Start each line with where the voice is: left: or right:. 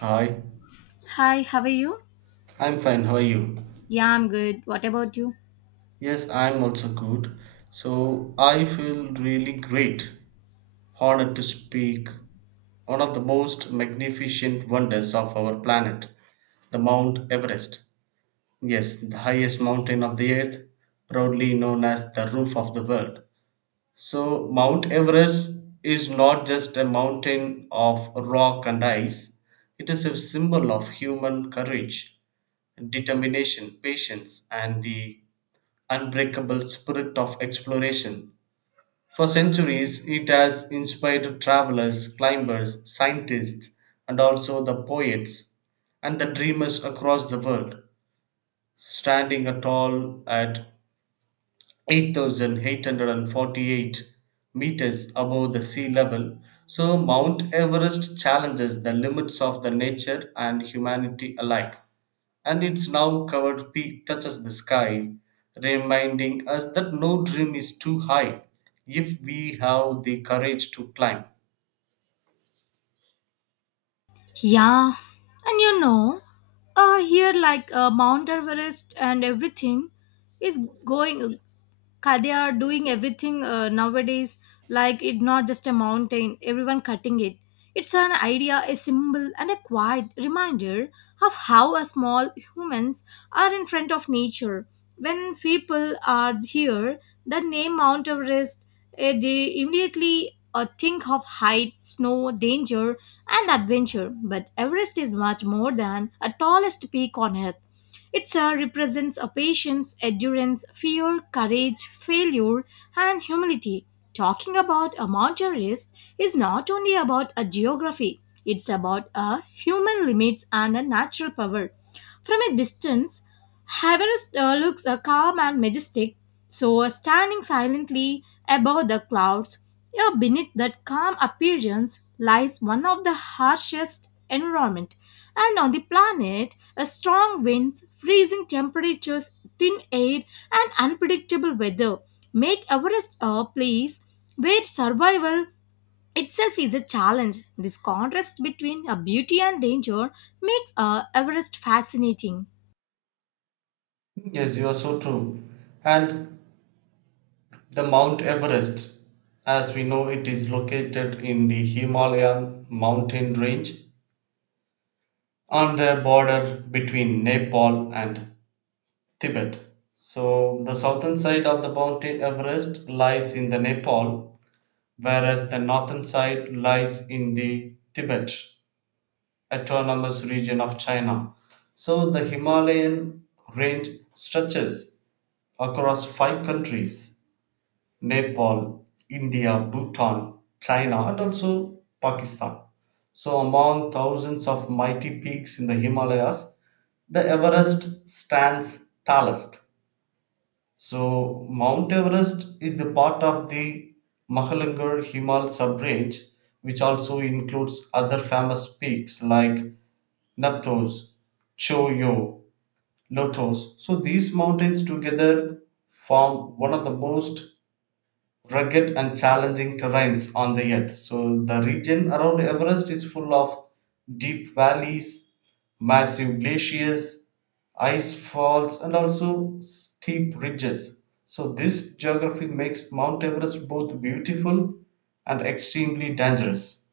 right: Hi,
left: Hi, how are you?
right: I'm fine. How are you?
left: Yeah, I'm good. What about you?
right: Yes, I'm also good. So I feel really great, honored to speak one of the most magnificent wonders of our planet, the Mount Everest. Yes, the highest mountain of the earth, proudly known as the roof of the world. So Mount Everest is not just a mountain of rock and ice. It is a symbol of human courage, determination, patience, and the unbreakable spirit of exploration. For centuries, it has inspired travelers, climbers, scientists, and also the poets and the dreamers across the world. Standing tall at 8,848 meters above the sea level. So, Mount Everest challenges the limits of the nature and humanity alike. And its now covered peak touches the sky, reminding us that no dream is too high if we have the courage to climb.
left: Yeah, and you know, here like Mount Everest and everything is going. They are doing everything nowadays, like it not just a mountain, everyone cutting it. It's an idea, a symbol, and a quiet reminder of how a small humans are in front of nature. When people are here, the name Mount Everest, they immediately think of height, snow, danger, and adventure, but Everest is much more than a tallest peak on earth. It represents a patience, endurance, fear, courage, failure, and humility. Talking about a mountainist is not only about a geography, it's about a human limits and a natural power. From a distance, Everest looks calm and majestic, so standing silently above the clouds. Yeah, beneath that calm appearance lies one of the harshest environment. And on the planet, a strong winds, freezing temperatures, thin air, and unpredictable weather make Everest a place where survival itself is a challenge. This contrast between a beauty and danger makes Everest fascinating.
right: Yes, you are so true. And the Mount Everest, as we know, it is located in the Himalayan mountain range on the border between Nepal and Tibet. So the southern side of the mountain Everest lies in the Nepal, whereas the northern side lies in the Tibet autonomous region of China. So the Himalayan range stretches across five countries: Nepal, India, Bhutan, China, and also Pakistan. So, among thousands of mighty peaks in the Himalayas, the Everest stands tallest. So Mount Everest is the part of the Mahalangar Himal sub-range, which also includes other famous peaks like Napthos, Choyo, Lotos. So these mountains together form one of the most rugged and challenging terrains on the earth. So the region around Everest is full of deep valleys, massive glaciers, ice falls, and also steep ridges. So this geography makes Mount Everest both beautiful and extremely dangerous.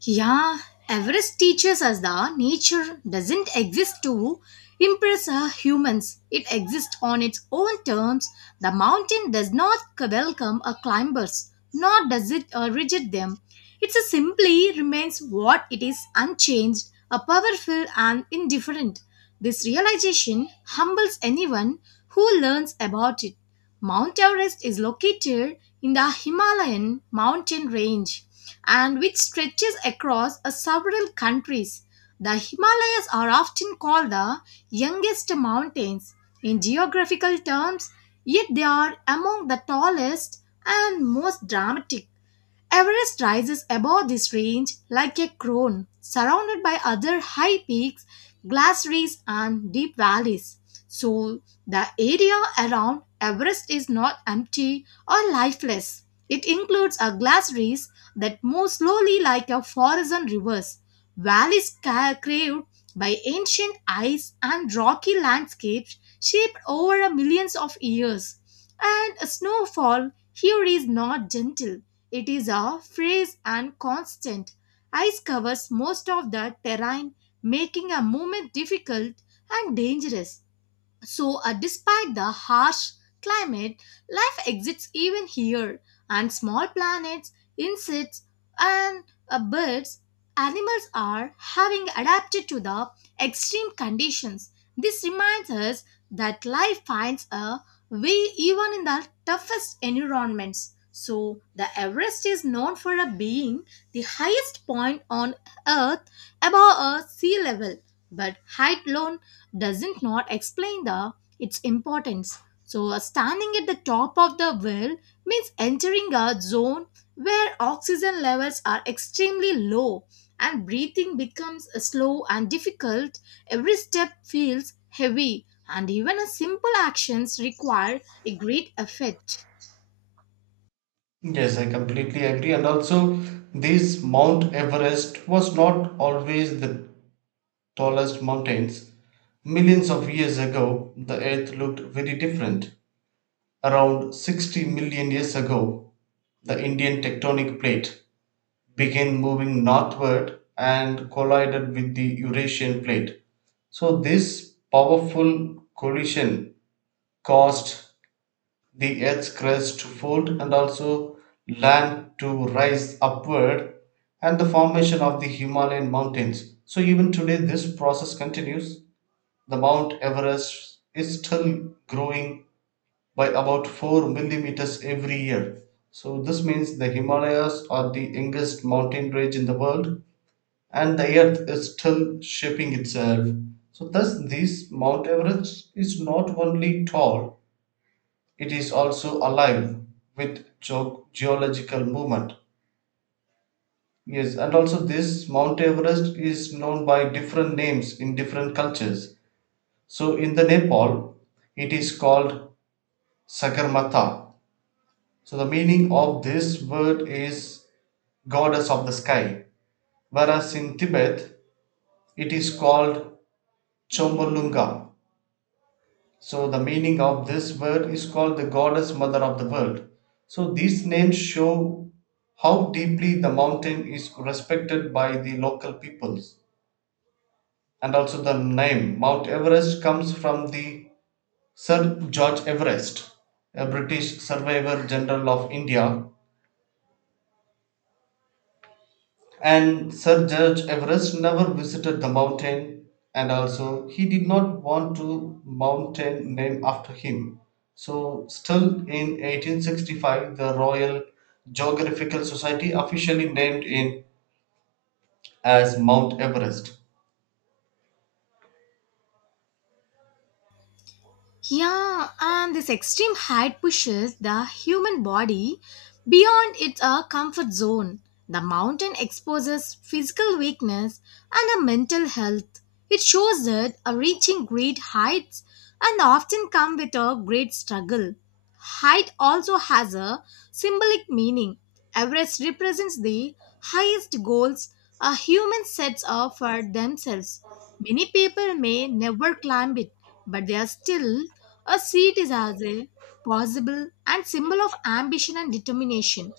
left: Yeah, Everest teaches us that nature doesn't exist to impress humans. It exists on its own terms. The mountain does not welcome a climbers, nor does it reject them. It simply remains what it is unchanged, a powerful and indifferent. This realization humbles anyone who learns about it. Mount Everest is located in the Himalayan mountain range, and which stretches across several countries. The Himalayas are often called the youngest mountains in geographical terms, yet they are among the tallest and most dramatic. Everest rises above this range like a crown, surrounded by other high peaks, glaciers, and deep valleys. So the area around Everest is not empty or lifeless. It includes a glaciers that move slowly like a forest and rivers, valleys carved by ancient ice and rocky landscapes shaped over a millions of years. And snowfall here is not gentle. It is a phrase and constant. Ice covers most of the terrain, making a movement difficult and dangerous. So, despite the harsh climate, life exists even here, and small planets, insects, and birds, animals are having adapted to the extreme conditions. This reminds us that life finds a way even in the toughest environments. So the Everest is known for a being the highest point on Earth above a sea level, but height alone doesn't not explain the its importance. So standing at the top of the well means entering a zone where oxygen levels are extremely low and breathing becomes slow and difficult. Every step feels heavy and even a simple actions require a great effort.
right: Yes, I completely agree. And also, this Mount Everest was not always the tallest mountains. Millions of years ago, the earth looked very different. Around 60 million years ago, the Indian tectonic plate began moving northward and collided with the Eurasian plate. So, this powerful collision caused the Earth's crust to fold and also land to rise upward and the formation of the Himalayan mountains. So, even today, this process continues. The Mount Everest is still growing by about 4 millimeters every year. So, this means the Himalayas are the youngest mountain range in the world and the earth is still shaping itself. So, thus, this Mount Everest is not only tall, it is also alive with geological movement. Yes, and also this Mount Everest is known by different names in different cultures. So, in the Nepal, it is called Sagarmatha. So the meaning of this word is goddess of the sky, whereas in Tibet it is called Chomolunga. So the meaning of this word is called the goddess mother of the world. So these names show how deeply the mountain is respected by the local peoples. And also the name Mount Everest comes from the Sir George Everest, a British surveyor general of India. And Sir George Everest never visited the mountain, and also he did not want to mountain named after him. So, still in 1865, the Royal Geographical Society officially named it as Mount Everest.
left: Yeah, and this extreme height pushes the human body beyond its comfort zone. The mountain exposes physical weakness and a mental health. It shows that reaching great heights and often come with a great struggle. Height also has a symbolic meaning. Everest represents the highest goals a human sets up for themselves. Many people may never climb it, but they are still a seat is as a possible and symbol of ambition and determination.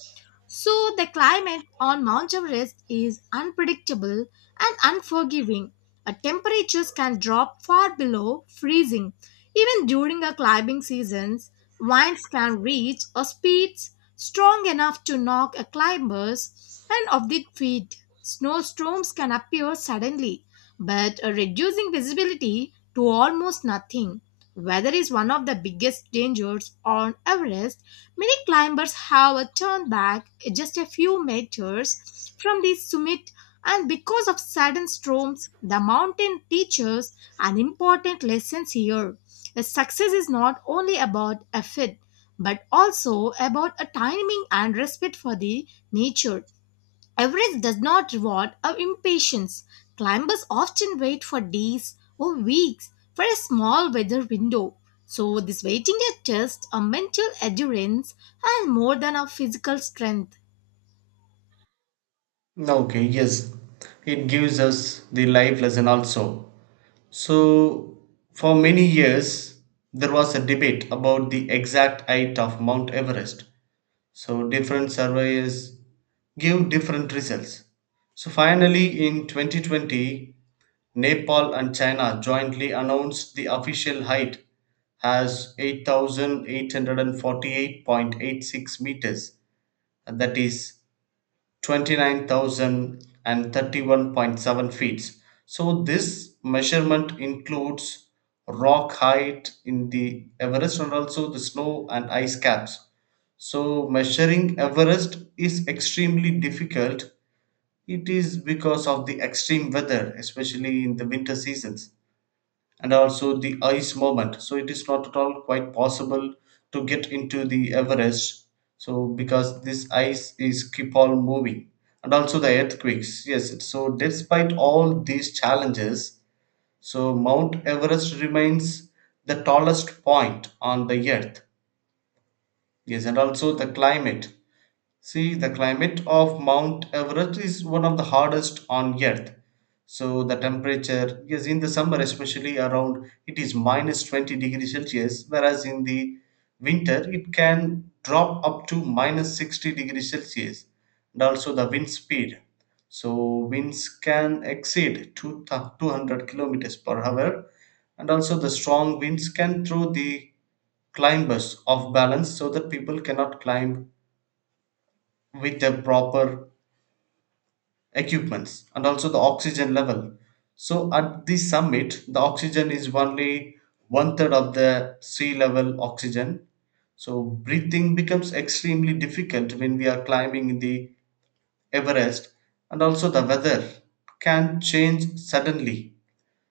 left: So the climate on Mount Everest is unpredictable and unforgiving. Temperatures can drop far below freezing. Even during a climbing seasons, winds can reach a speeds strong enough to knock a climber's and off their feet. Snowstorms can appear suddenly, but reducing visibility to almost nothing. Weather is one of the biggest dangers on Everest. Many climbers have a turn back just a few meters from the summit, and because of sudden storms, the mountain teaches an important lesson here. A success is not only about effort but also about a timing and respect for the nature. Everest does not reward our impatience. Climbers often wait for days or weeks for a small weather window. So this waiting tests just a mental endurance and more than a physical strength.
right: Okay, yes, it gives us the life lesson also. So, for many years, there was a debate about the exact height of Mount Everest. So, different surveyors give different results. So finally, in 2020, Nepal and China jointly announced the official height as 8,848.86 meters, and that is 29,031.7 feet. So this measurement includes rock height in the Everest and also the snow and ice caps. So measuring Everest is extremely difficult, it is because of the extreme weather, especially in the winter seasons, and also the ice moment. So it is not at all quite possible to get into the Everest. So because this ice is keep on moving, and also the earthquakes. Yes. So despite all these challenges, so Mount Everest remains the tallest point on the earth. Yes, and also the climate. See, the climate of Mount Everest is one of the hardest on earth. So the temperature, yes, in the summer especially around it is minus 20 degrees Celsius, whereas in the winter it can drop up to minus 60 degrees Celsius, and also the wind speed. So winds can exceed 200 kilometers per hour, and also the strong winds can throw the climbers off balance so that people cannot climb with the proper equipments and also the oxygen level. So at the summit, the oxygen is only one third of the sea level oxygen. So breathing becomes extremely difficult when we are climbing the Everest, and also the weather can change suddenly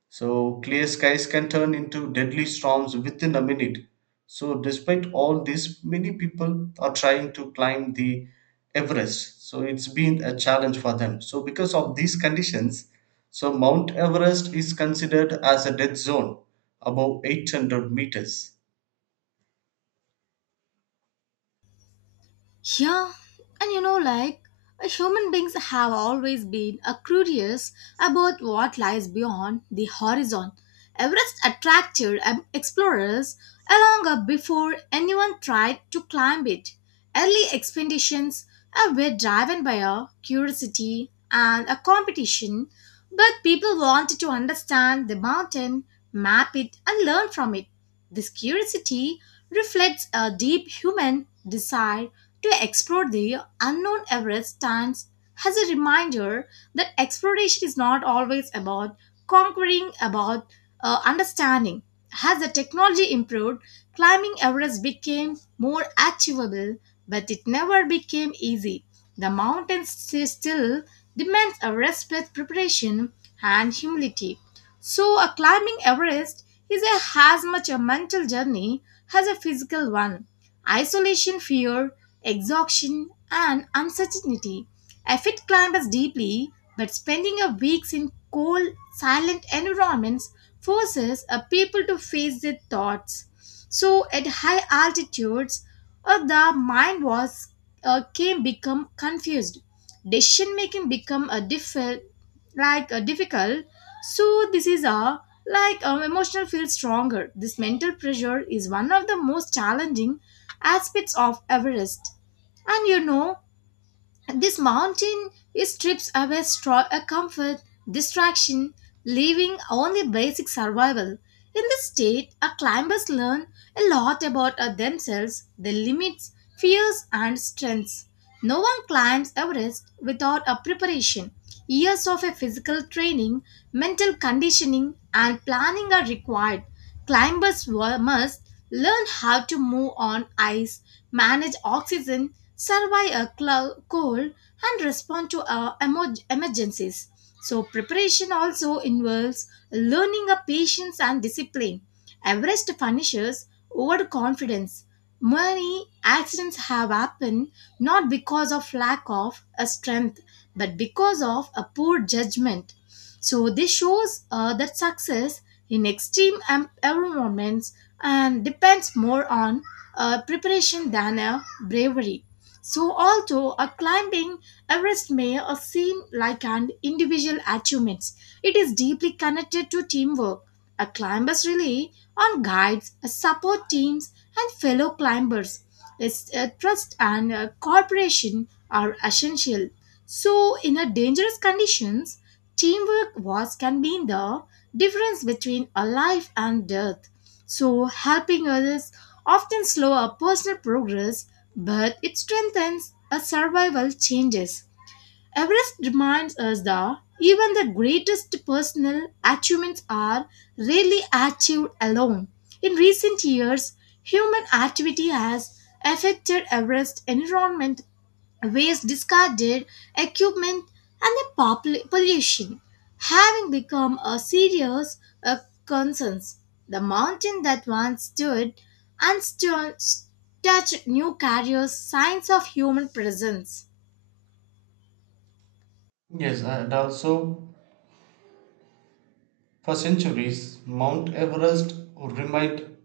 right: so clear skies can turn into deadly storms within a minute. So despite all this, many people are trying to climb the Everest. So it's been a challenge for them. So because of these conditions, so Mount Everest is considered as a death zone above 800 meters.
left: Yeah, and you know, like, human beings have always been a curious about what lies beyond the horizon. Everest attracted explorers long before anyone tried to climb it. Early expeditions were driven by a curiosity and a competition, but people wanted to understand the mountain, map it, and learn from it. This curiosity reflects a deep human desire to explore the unknown. Everest stands as a reminder that exploration is not always about conquering, about understanding. As the technology improved, climbing Everest became more achievable, but it never became easy. The mountain still demands a respect, preparation, and humility. So a climbing Everest is a, as much a mental journey as a physical one. Isolation, fear, exhaustion, and uncertainty. A fit climbs deeply, but spending a weeks in cold, silent environments forces a people to face their thoughts. So at high altitudes, the mind was can become confused. Decision making become a difficult, like a difficult. So this is a like emotional feel stronger. This mental pressure is one of the most challenging aspects of Everest. And you know, this mountain it strips away comfort, distraction, leaving only basic survival. In this state, our climbers learn a lot about themselves, their limits, fears, and strengths. No one climbs Everest without a preparation. Years of a physical training, mental conditioning, and planning are required. Climbers must learn how to move on ice, manage oxygen, survive a cold, and respond to emergencies. So preparation also involves learning a patience and discipline. Everest punishes overconfidence. Many accidents have happened not because of lack of a strength, but because of a poor judgment. So this shows that success in extreme environments and depends more on preparation than a bravery. So although a climbing Everest may seem like an individual achievement, it is deeply connected to teamwork. A climbers rely on guides, support teams, and fellow climbers. Its trust and cooperation are essential. So in a dangerous conditions, teamwork was can be the difference between a life and death. So helping others often slow a personal progress, but it strengthens as survival changes. Everest reminds us that even the greatest personal achievements are rarely achieved alone. In recent years, human activity has affected Everest environment, waste, discarded equipment, and the pollution having become a serious uh, concern, the mountain that once stood and still touch new carriers signs of human presence.
right: Yes, and also for centuries, Mount Everest remained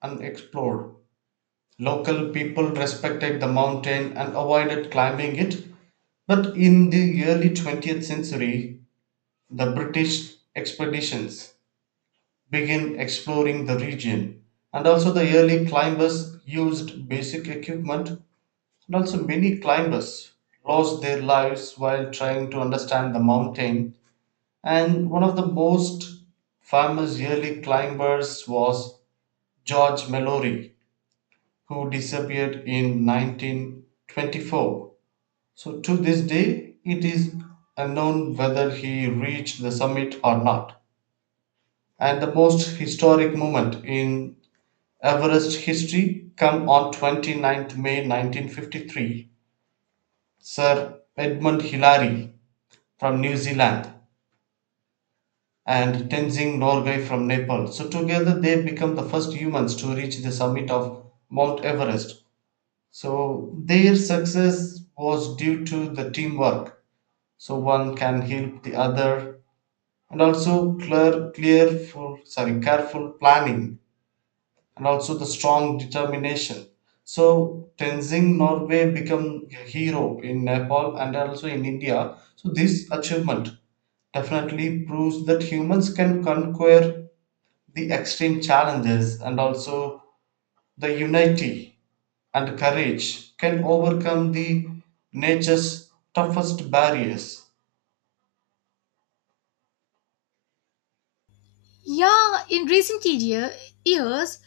right: unexplored. Local people respected the mountain and avoided climbing it, but in the early 20th century, the British expeditions began exploring the region, and also the early climbers used basic equipment, and also many climbers lost their lives while trying to understand the mountain. And one of the most famous early climbers was George Mallory, who disappeared in 1924. So to this day, it is unknown whether he reached the summit or not. And the most historic moment in Everest history come on twenty-ninth May 1953. Sir Edmund Hillary from New Zealand and Tenzing Norgay from Nepal. So together they become the first humans to reach the summit of Mount Everest. So their success was due to the teamwork. So one can help the other, and also careful planning, and also the strong determination. So Tenzing Norway become a hero in Nepal and also in India. So this achievement definitely proves that humans can conquer the extreme challenges and also the unity and courage can overcome the nature's toughest barriers.
left: Yeah, in years,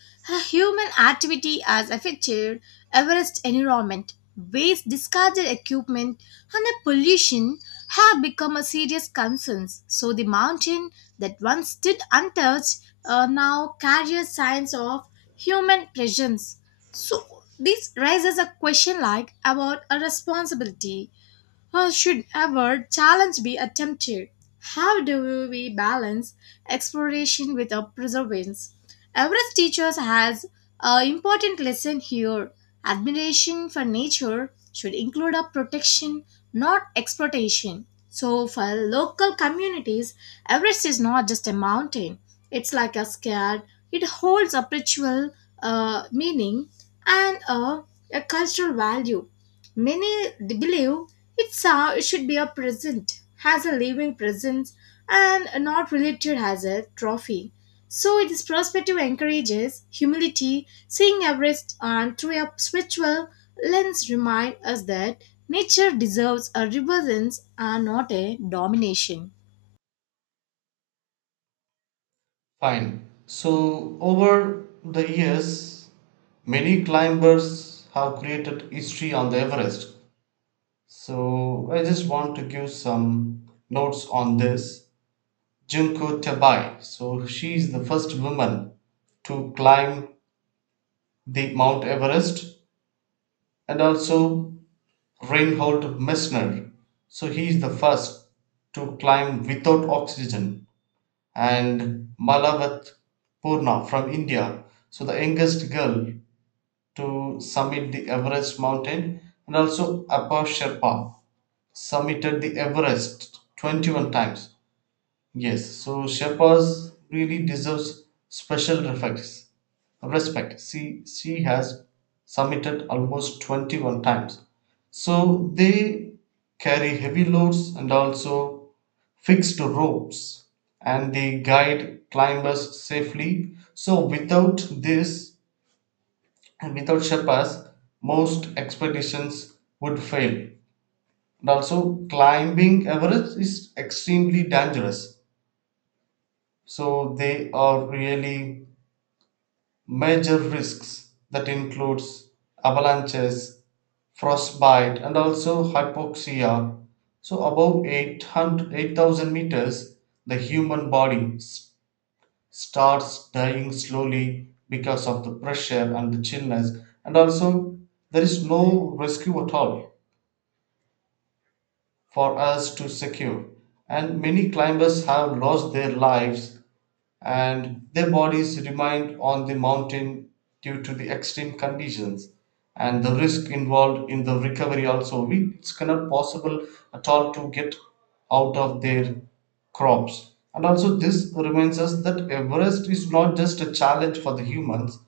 left: human activity has affected Everest environment. Waste, discarded equipment, and the pollution have become a serious concern. So the mountain that once stood untouched now carries signs of human presence. So this raises a question like about a responsibility. Should ever challenge be attempted? How do we balance exploration with a preservance? Everest teacher has an important lesson here. Admiration for nature should include a protection, not exploitation. So for local communities, Everest is not just a mountain, it's like a scared, it holds a spiritual meaning and a cultural value. Many believe it's a, it should be a present, has a living presence, and not related as a trophy. So this perspective encourages humility, seeing Everest and through a spiritual lens remind us that nature deserves a reverence and not a domination.
right: Fine. So over the years, many climbers have created history on the Everest. So I just want to give some notes on this. Junko Tabai. So she is the first woman to climb the Mount Everest, and also Reinhold Messner. So he is the first to climb without oxygen, and Malavat Purna from India, so the youngest girl to summit the Everest mountain, and also Apa Sherpa summited the Everest 21 times. Yes, so Sherpas really deserves special respects. Respect. See, she has summited almost 21 times. So they carry heavy loads and also fixed ropes, and they guide climbers safely. So without this and without Sherpas, most expeditions would fail. And also climbing Everest is extremely dangerous, so they are really major risks that includes avalanches, frostbite, and also hypoxia. So above 8,000 meters, the human body starts dying slowly because of the pressure and the chillness, and also there is no rescue at all for us to secure, and many climbers have lost their lives and their bodies remained on the mountain due to the extreme conditions, and the risk involved in the recovery also, we it's cannot possible at all to get out of their crops. And also this reminds us that Everest is not just a challenge for the humans,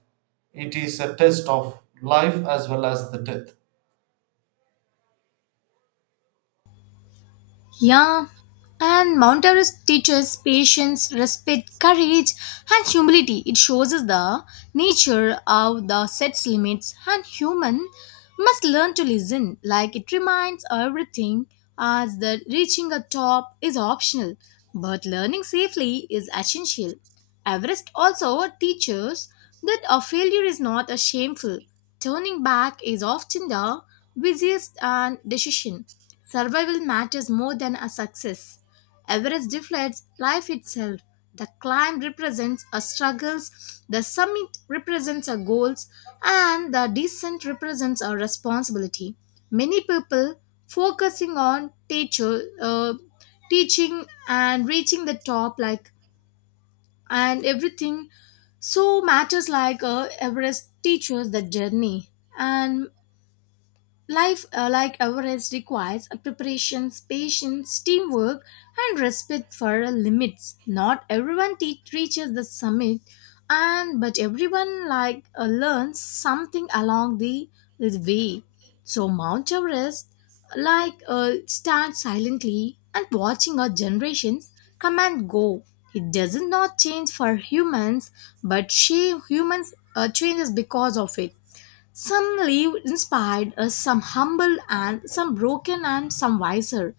right: it is a test of life as well as the death.
left: Yeah, and Mount Everest teaches patience, respect, courage, and humility. It shows us the nature of the set's limits, and human must learn to listen. Like it reminds everything as that reaching a top is optional, but learning safely is essential. Everest also teaches that a failure is not a shameful. Turning back is often the busiest and decision. Survival matters more than a success. Everest deflates life itself. The climb represents our struggles, the summit represents our goals, and the descent represents our responsibility. Many people focusing on teacher, teaching and reaching the top, like and everything so matters like Everest teaches the journey and life, like ours, requires a preparations, patience, teamwork, and respect for limits. Not everyone reaches the summit, and but everyone like learns something along the way. So Mount Everest, like stands silently and watching our generations come and go. It does not change for humans, but she humans changes because of it, some leave inspired, some humble, and some broken, and some wiser.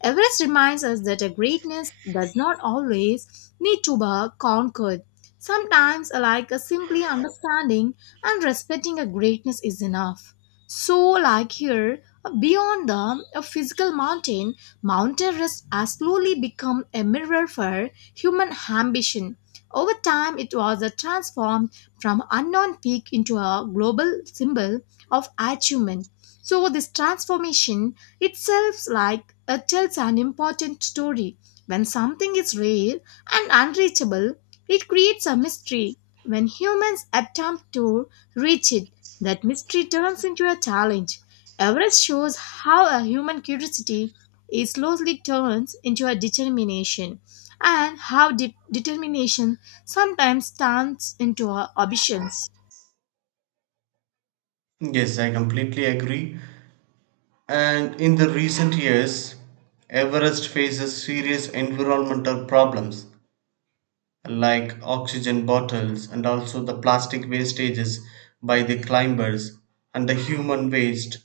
left: Everest reminds us that a greatness does not always need to be conquered. Sometimes, like a simply understanding and respecting a greatness is enough. So like here, beyond the a physical mountain, Mount Everest has slowly become a mirror for human ambition. Over time, it was transformed from unknown peak into a global symbol of achievement. So this transformation itself like tells an important story. When something is rare and unreachable, it creates a mystery. When humans attempt to reach it, that mystery turns into a challenge. Everest shows how a human curiosity it slowly turns into a determination and how determination sometimes turns into a ambitions.
right: Yes, I completely agree. And in the recent years, Everest faces serious environmental problems like oxygen bottles and also the plastic wastages by the climbers and the human waste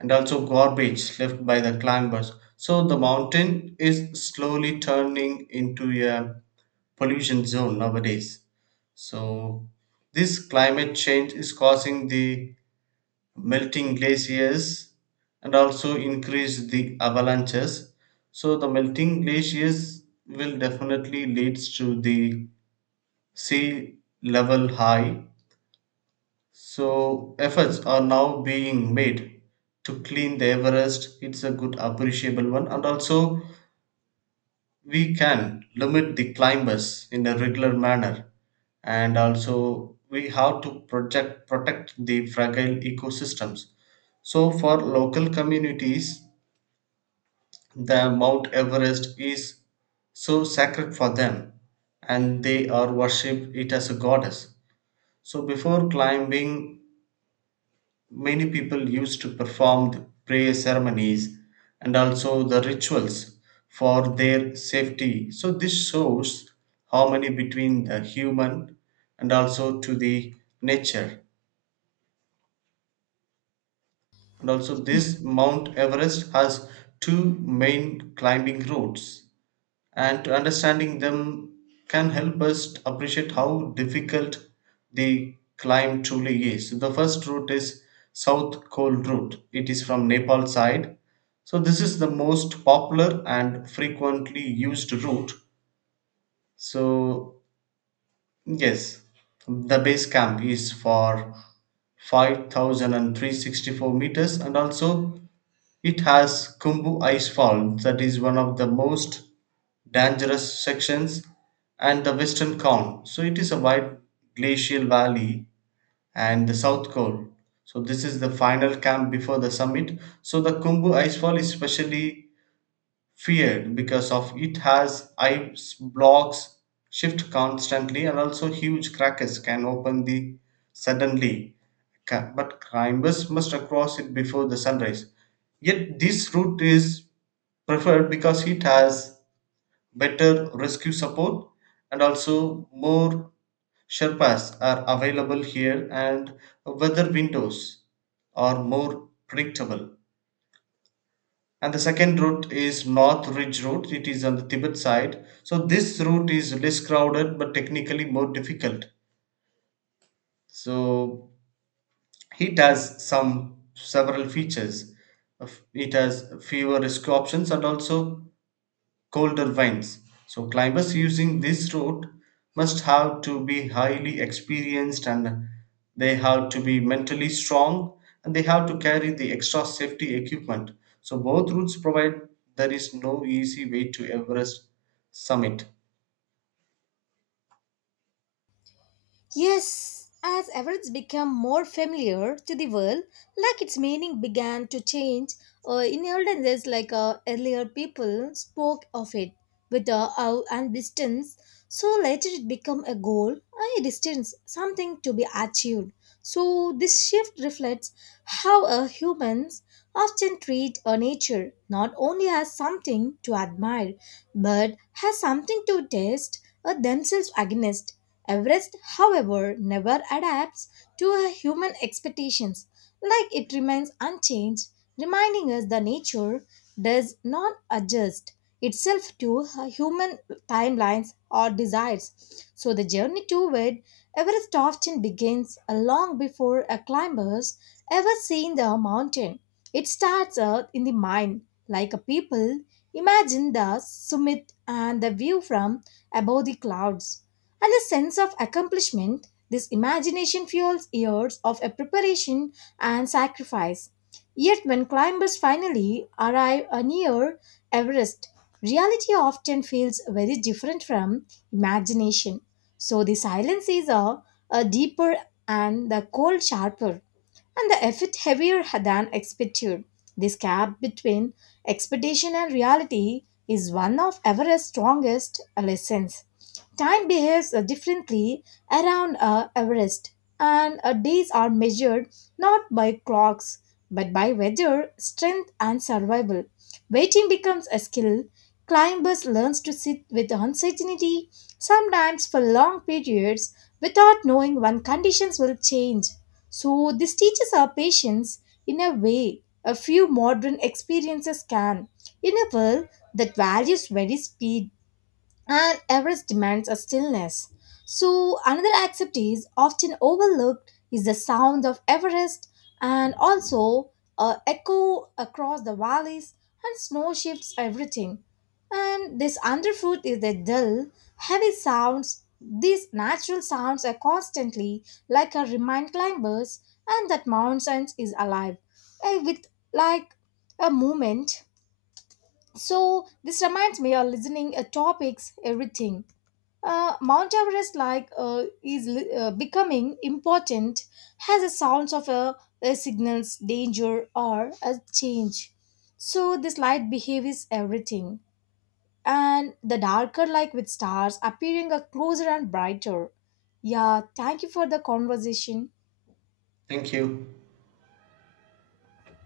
right: and also garbage left by the climbers, so the mountain is slowly turning into a pollution zone nowadays. So this climate change is causing the melting glaciers and also increase the avalanches. So the melting glaciers will definitely leads to the sea level high, so efforts are now being made to clean the Everest. It's a good, appreciable one, and also we can limit the climbers in a regular manner, and also we have to project protect the fragile ecosystems. So, for local communities, the Mount Everest is so sacred for them and they are worship it as a goddess. So, before climbing, many people used to perform the prayer ceremonies and also the rituals for their safety. So, this shows harmony between the human and also to the nature. And also, this Mount Everest has two main climbing routes, and to understanding them can help us to appreciate how difficult the climb truly is. The first route is South Coal Route. It is from Nepal side. So this is the most popular and frequently used route. So yes, the base camp is for 5,364 meters, and also it has Kumbu Ice Fall that is one of the most dangerous sections, and the western cone. So it is a wide glacial valley and the south cone. So this is the final camp before the summit. So the Kumbu icefall is specially feared because of it has ice blocks shift constantly and also huge crackers can open the suddenly. But climbers must cross it before the sunrise. Yet this route is preferred because it has better rescue support and also more Sherpas are available here and weather windows are more predictable. And the second route is North Ridge route. It is on the Tibet side. So this route is less crowded but technically more difficult. So it has some several features. It has fewer rescue options and also colder winds. So climbers using this route must have to be highly experienced, and they have to be mentally strong, and they have to carry the extra safety equipment. So both routes provide, there is no easy way to Everest summit.
left: Yes, as Everett's became more familiar to the world, like its meaning began to change, in olden days, like earlier people spoke of it with a awe and distance. So later it became a goal, a distance, something to be achieved. So this shift reflects how humans often treat nature not only as something to admire, but as something to test themselves against. Everest, however, never adapts to our human expectations, like it remains unchanged, reminding us that nature does not adjust itself to our human timelines or desires. So the journey toward Everest often begins long before a climber's ever seen the mountain. It starts out in the mind, like a people imagine the summit and the view from above the clouds. And the sense of accomplishment this imagination fuels years of a preparation and sacrifice. Yet when climbers finally arrive near Everest, reality often feels very different from imagination. So the silences are a deeper and the cold sharper and the effort heavier than expected. This gap between expectation and reality is one of Everest's strongest lessons. Time behaves differently around Everest, and days are measured not by clocks but by weather, strength, and survival. Waiting becomes a skill. Climbers learns to sit with uncertainty, sometimes for long periods, without knowing when conditions will change. So this teaches our patience in a way a few modern experiences can. In a world that values very speed, and Everest demands a stillness. So another aspect is often overlooked is the sound of Everest and also a echo across the valleys and snow shifts everything. And this underfoot is the dull, heavy sounds. These natural sounds are constantly like a remind climbers and that mountains is alive with like a movement. So this reminds me of listening topics everything, Mount Everest like is becoming important has a sounds of a signals danger or a change. So this light behaves everything, and the darker like with stars appearing a closer and brighter. Yeah, thank you for the conversation.
right: Thank you.